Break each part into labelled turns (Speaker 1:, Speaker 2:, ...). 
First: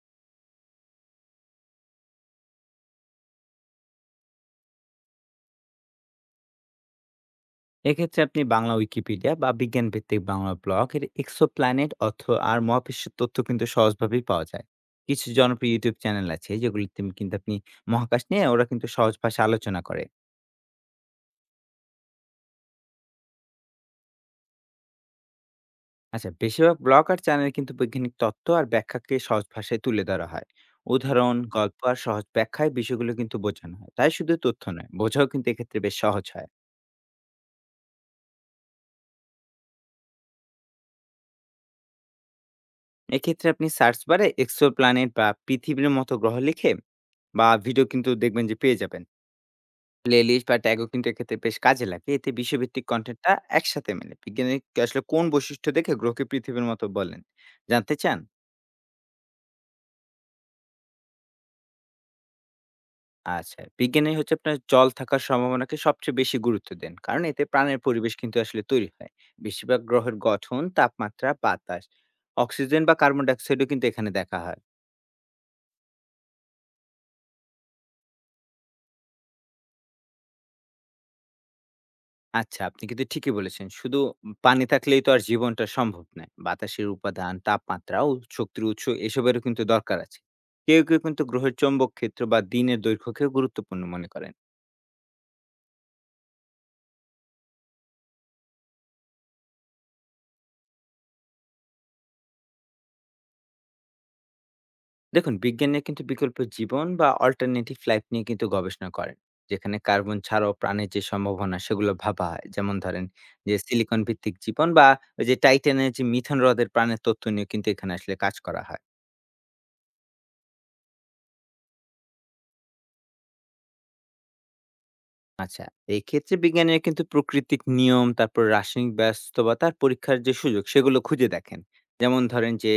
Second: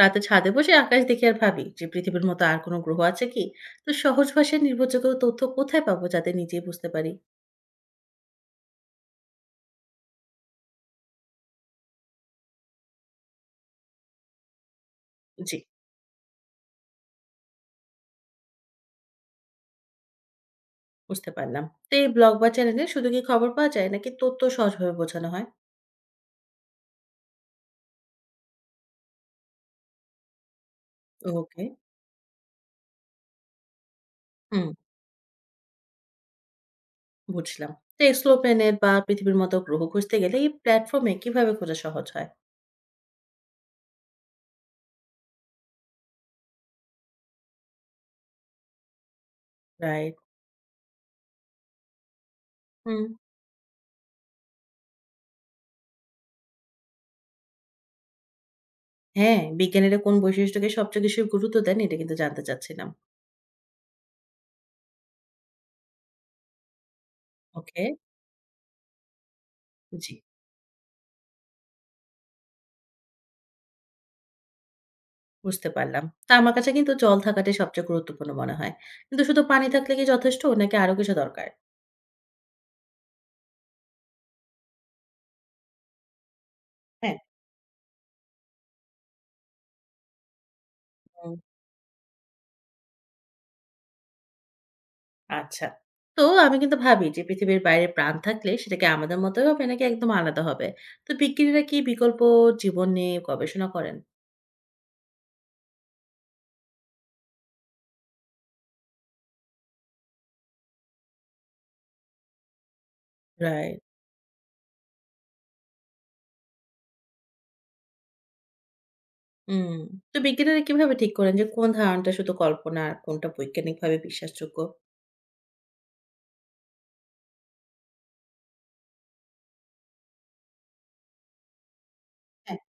Speaker 1: রাতে ছাদে বসে আকাশ দেখে আর ভাবি যে পৃথিবীর মতো আর কোনো গ্রহ আছে কি। তো সহজ ভাষায় নির্ভরযোগ্য তথ্য কোথায় পাবো যাতে নিজেই বুঝতে পারি।
Speaker 2: এক্ষেত্রে আপনি বাংলা উইকিপিডিয়া বা বিজ্ঞান ভিত্তিক বাংলা ব্লগ এর এক্সোপ্ল্যানেট অর্থ আর মহাবিশ্বের তথ্য কিন্তু সহজভাবেই পাওয়া যায়। কিছু
Speaker 1: জি।
Speaker 2: জনপ্রিয় ইউটিউব চ্যানেল আছে যেগুলিতে কিন্তু আপনি মহাকাশ নিয়ে ওরা কিন্তু সহজ ভাষায় আলোচনা করে।
Speaker 1: বুঝতে পারলাম। তো এই ব্লগ বা চ্যানেলে শুধু কি খবর পাওয়া যায় নাকি তথ্য সহজভাবে বোঝানো হয়?
Speaker 2: আচ্ছা, বেশিরভাগ ব্লগ আর চ্যানেল কিন্তু বৈজ্ঞানিক তত্ত্ব আর ব্যাখ্যাকে সহজ ভাষায় তুলে ধরা হয়। উদাহরণ
Speaker 1: ওকে।
Speaker 2: গল্প আর সহজ ব্যাখ্যায় বিষয়গুলো কিন্তু বোঝানো হয়, তাই শুধু তথ্য
Speaker 1: হুম।
Speaker 2: নয়, বোঝাও কিন্তু এক্ষেত্রে বেশ সহজ হয়।
Speaker 1: বুঝলাম। তো এক্সপ্লো প্ল্যানেট বা পৃথিবীর মতো গ্রহ খুঁজতে গেলে এই প্ল্যাটফর্মে কিভাবে খোঁজা সহজ হয়?
Speaker 2: এক্ষেত্রে আপনি সার্চ বারে এক্সো প্ল্যানেট বা পৃথিবীর মতো গ্রহ লিখে বা ভিডিও কিন্তু দেখবেন যে পেয়ে যাবেন।
Speaker 1: রাইট।
Speaker 2: প্লেলিস্ট বা ট্যাগও কিন্তু এক্ষেত্রে বেশ কাজে লাগে। এতে বিশ্বভিত্তিক
Speaker 1: হুম।
Speaker 2: কনটেন্টটা একসাথে মেলে। বিজ্ঞানী আসলে কোন বৈশিষ্ট্য দেখে গ্রহকে পৃথিবীর মতো বলেন? জানতে চান?
Speaker 1: হ্যাঁ, বিজ্ঞানীরা কোন বৈশিষ্ট্যকে সবচেয়ে বেশি গুরুত্ব দেন এটা কিন্তু জানতে চাচ্ছিলাম।
Speaker 2: আচ্ছা, বিজ্ঞানী হচ্ছে আপনার জল থাকার সম্ভাবনাকে সবচেয়ে বেশি গুরুত্ব দেন। কারণ এতে প্রাণের
Speaker 1: ওকে।
Speaker 2: পরিবেশ কিন্তু আসলে তৈরি হয়। বেশিরভাগ
Speaker 1: জি।
Speaker 2: গ্রহের গঠন, তাপমাত্রা, বাতাস, অক্সিজেন বা কার্বন ডাই অক্সাইডও কিন্তু এখানে দেখা হয়।
Speaker 1: বুঝতে পারলাম। তা আমার কাছে কিন্তু জল থাকাটাই সবচেয়ে গুরুত্বপূর্ণ মনে হয়। কিন্তু শুধু পানি থাকলে কি যথেষ্ট নাকি আরো কিছু দরকার?
Speaker 2: আচ্ছা, আপনি কিন্তু ঠিকই বলেছেন। শুধু পানি থাকলেই তো আর জীবনটা সম্ভব নয়। বাতাসের
Speaker 1: হ্যাঁ?
Speaker 2: উপাদান, তাপমাত্রা ও শক্তির উৎস এসবেরও কিন্তু দরকার আছে। কেউ কিন্তু
Speaker 1: হুম।
Speaker 2: গ্রহের চৌম্বক ক্ষেত্র বা দিনের দৈর্ঘ্যকেও গুরুত্বপূর্ণ মনে করেন।
Speaker 1: আচ্ছা। তো আমি কিন্তু ভাবি যে পৃথিবীর বাইরে প্রাণ থাকলে সেটা কি আমাদের মতোই হবে নাকি একদম আলাদা হবে? তো বিজ্ঞানীরা কি বিকল্প জীবন নিয়ে গবেষণা করেন?
Speaker 2: দেখুন বিজ্ঞানীরা কিন্তু বিকল্প জীবন বা অল্টারনেটিভ লাইফ নিয়ে কিন্তু গবেষণা করেন। যেখানে কার্বন ছাড়াও প্রাণের যে সম্ভাবনা সেগুলো ভাবা হয়। যেমন ধরেন যে
Speaker 1: রাইট।
Speaker 2: সিলিকন ভিত্তিক জীবন বা ওই যে টাইটানের যে মিথেন হ্রদের প্রাণের তথ্য নিয়ে কিন্তু এখানে আসলে কাজ করা হয়।
Speaker 1: হুম। তো বিজ্ঞানীরা কিভাবে ঠিক করেন যে কোন ধারণাটা শুধু কল্পনা আর কোনটা বৈজ্ঞানিকভাবে বিশ্বাসযোগ্য?
Speaker 2: আচ্ছা, এক্ষেত্রে বিজ্ঞানীরা কিন্তু প্রাকৃতিক নিয়ম, তারপর রাসায়নিক ব্যস্ততা আর পরীক্ষার যে সুযোগ, সেগুলো খুঁজে দেখেন। যেমন ধরেন
Speaker 1: হ্যাঁ,
Speaker 2: যে,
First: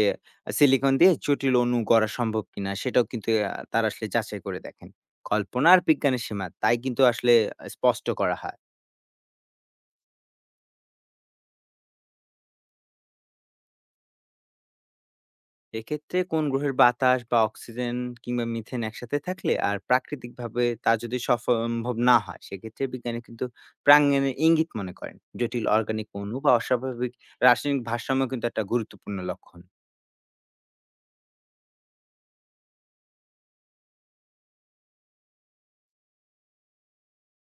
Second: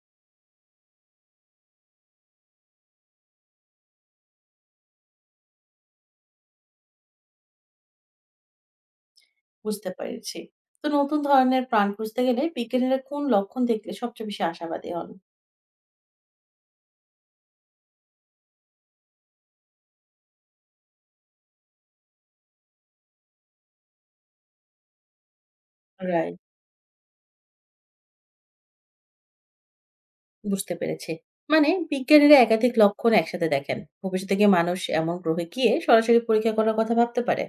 Speaker 2: সিলিকন দিয়ে জটিল অণু গড়া সম্ভব কিনা, সেটাও কিন্তু তারা আসলে যাচাই করে দেখেন। কল্পনা আর বিজ্ঞানের সীমা, তাই কিন্তু আসলে স্পষ্ট করা হয়।
Speaker 1: বুঝতে পেরেছি। তো নতুন ধরনের প্রাণ খুঁজতে গেলে বিজ্ঞানীরা কোন লক্ষণ দেখলে সবচেয়ে বেশি আশাবাদী হন?
Speaker 2: এক্ষেত্রে কোন গ্রহের বাতাস বা অক্সিজেন কিংবা মিথেন একসাথে থাকলে আর প্রাকৃতিকভাবে তা যদি সম্ভব না হয় সেক্ষেত্রে বিজ্ঞানী কিন্তু প্রাঙ্গণের ইঙ্গিত মনে করেন। জটিল অর্গানিক
Speaker 1: রাইট।
Speaker 2: অণু বা অস্বাভাবিক রাসায়নিক ভারসাম্য কিন্তু একটা গুরুত্বপূর্ণ লক্ষণ।
Speaker 1: বুঝতে পেরেছি। মানে বিজ্ঞানীরা একাধিক লক্ষণ একসাথে দেখেন। ভবিষ্যতে কি মানুষ এমন গ্রহে গিয়ে সরাসরি পরীক্ষা করার কথা ভাবতে পারে?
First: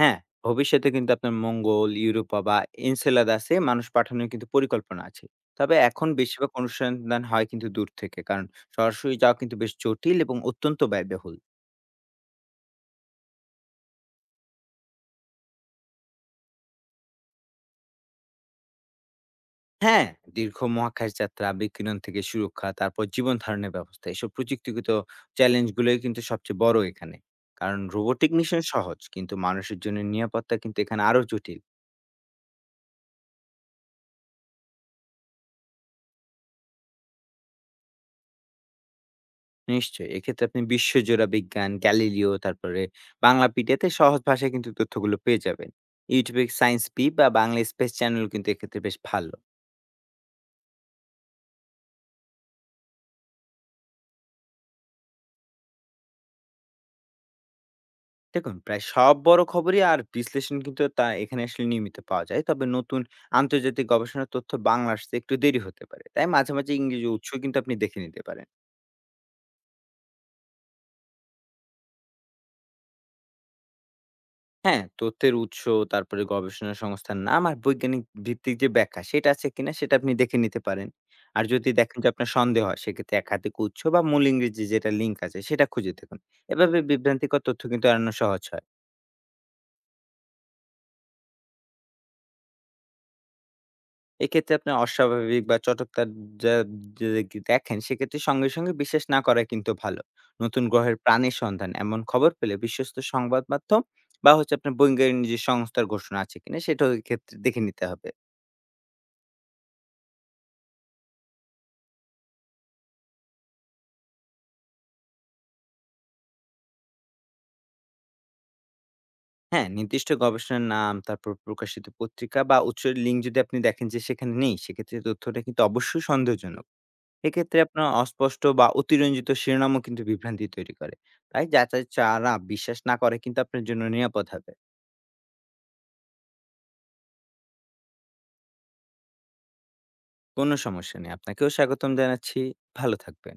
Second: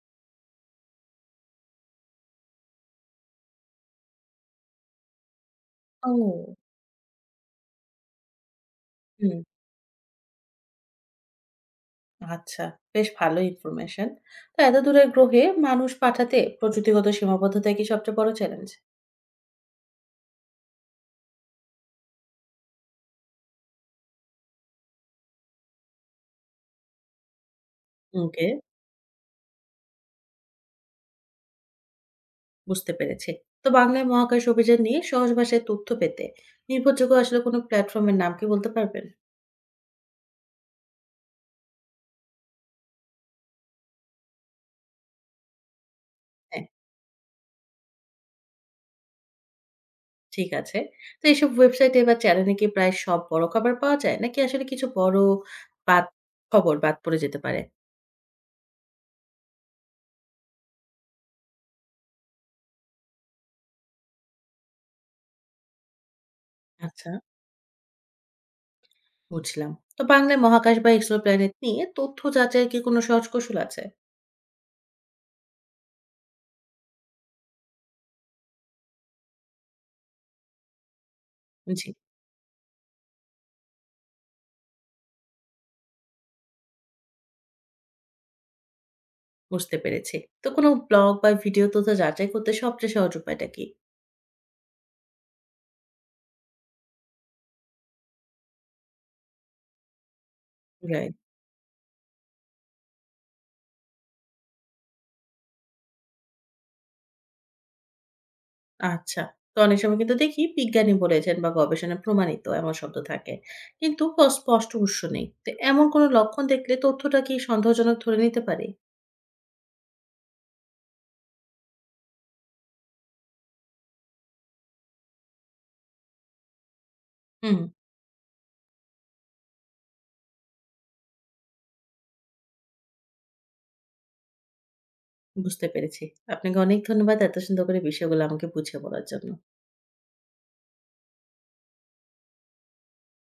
Speaker 2: হ্যাঁ, ভবিষ্যতে কিন্তু আপনার মঙ্গল, ইউরোপা বা এনসেলাদাসে মানুষ পাঠানোর কিন্তু পরিকল্পনা আছে। তবে এখন বেশিরভাগ
Speaker 1: ও!
Speaker 2: অনুসন্ধান হয় কিন্তু দূর থেকে, কারণ সরাসরি যাওয়া
Speaker 1: হুম,
Speaker 2: কিন্তু বেশ জটিল এবং অত্যন্ত ব্যয়বহুল।
Speaker 1: আচ্ছা। বেশ ভালো ইনফরমেশন। তো এত দূরের গ্রহে মানুষ পাঠাতে প্রযুক্তিগত সীমাবদ্ধতাই কি সবচেয়ে বড় চ্যালেঞ্জ?
Speaker 2: হ্যাঁ, দীর্ঘ মহাকাশ যাত্রা, বিকিরণ থেকে সুরক্ষা, তারপর জীবন ধারণের ব্যবস্থা। এসব প্রযুক্তিগত চ্যালেঞ্জগুলোই কিন্তু সবচেয়ে বড় এখানে। কারণ রোবোটিক
Speaker 1: ওকে,
Speaker 2: মিশন সহজ, কিন্তু মানুষের জন্য নিরাপত্তা কিন্তু এখানে আরো জটিল।
Speaker 1: বুঝতে পেরেছি। তো বাংলায় মহাকাশ অভিযান নিয়ে সহজ ভাষায় তথ্য পেতে নির্ভরযোগ্য আসলে কোনো প্ল্যাটফর্মের নাম কি বলতে পারবেন?
Speaker 2: নিশ্চয়ই, এক্ষেত্রে আপনি বিশ্বজোড়া বিজ্ঞান, গ্যালিলিও, তারপরে বাংলা পিডিয়াতে সহজ ভাষায় কিন্তু তথ্যগুলো পেয়ে যাবেন। ইউটিউবে
Speaker 1: হ্যাঁ।
Speaker 2: সায়েন্স পি বা বাংলা স্পেস চ্যানেল কিন্তু এক্ষেত্রে বেশ ভালো।
Speaker 1: ঠিক আছে। তো এইসব ওয়েবসাইটে বা চ্যানেলে কি প্রায় সব বড় খবর পাওয়া যায়? নাকি আসলে কিছু বড় বাদ খবর বাদ পড়ে যেতে পারে?
Speaker 2: দেখুন প্রায় সব বড় খবরই আর বিশ্লেষণ কিন্তু তা এখানে আসলে নিয়মিত পাওয়া যায়। তবে নতুন আন্তর্জাতিক গবেষণার তথ্য বাংলা আসতে একটু দেরি হতে পারে, তাই মাঝে মাঝে ইংরেজি
Speaker 1: আচ্ছা।
Speaker 2: উৎস কিন্তু আপনি দেখে নিতে পারেন।
Speaker 1: বুঝলাম। তো বাংলায় মহাকাশ বা এক্সোপ্ল্যানেট নিয়ে তথ্য যাচাইয়ের কি কোনো সহজ কৌশল আছে?
Speaker 2: হ্যাঁ, তথ্যের উৎস, তারপরে গবেষণা সংস্থার নাম আর বৈজ্ঞানিক ভিত্তিক যে ব্যাখ্যা সেটা আছে কিনা, সেটা আপনি দেখে নিতে পারেন। আর যদি
Speaker 1: জি।
Speaker 2: দেখেন যে আপনার সন্দেহ হয়, সেক্ষেত্রে একাধিক উৎস বা মূল ইংরেজি যেটা লিঙ্ক আছে সেটা খুঁজে দেখুন। এভাবে বিভ্রান্তিকর তথ্য কিন্তু এড়ানো সহজ হয়।
Speaker 1: বুঝতে পেরেছি। তো কোনো ব্লগ বা ভিডিও তথ্য যাচাই করতে সবচেয়ে সহজ উপায়টা কি?
Speaker 2: এক্ষেত্রে আপনার অস্বাভাবিক বা চটকদার যা যদি কি দেখেন, সেক্ষেত্রে সঙ্গে সঙ্গে বিশ্বাস না করাই কিন্তু ভালো। নতুন গ্রহের
Speaker 1: রাইট।
Speaker 2: প্রাণের সন্ধান এমন খবর পেলে বিশ্বস্ত সংবাদ মাধ্যম বা হচ্ছে আপনার বৈজ্ঞানিক যে সংস্থার ঘোষণা আছে কিনা, সেটাও এই ক্ষেত্রে দেখে নিতে হবে।
Speaker 1: আচ্ছা। তো অনেক সময় কিন্তু দেখি বিজ্ঞানী বলেছেন বা গবেষণায় প্রমাণিত এমন শব্দ থাকে। কিন্তু অস্পষ্ট উৎস নেই। তো এমন কোনো লক্ষণ দেখলে তথ্যটা কি সন্দেহজনক ধরে নিতে পারি?
Speaker 2: হ্যাঁ, নির্দিষ্ট গবেষণার নাম, তারপর প্রকাশিত পত্রিকা বা উৎসের লিঙ্ক যদি আপনি দেখেন যে সেখানে নেই, সেক্ষেত্রে তথ্যটা কিন্তু অবশ্যই সন্দেহজনক। এক্ষেত্রে
Speaker 1: হুম।
Speaker 2: আপনার অস্পষ্ট বা অতিরঞ্জিত শিরোনামও কিন্তু বিভ্রান্তি তৈরি করে। তাই যাচাই ছাড়া বিশ্বাস না করাই কিন্তু আপনার জন্য নিরাপদ হবে।
Speaker 1: বুঝতে পেরেছি। আপনাকে অনেক ধন্যবাদ এত সুন্দর করে বিষয়গুলো আমাকে বুঝিয়ে বলার জন্য।
Speaker 2: কোনো সমস্যা নেই। আপনাকেও স্বাগতম জানাচ্ছি। ভালো থাকবেন।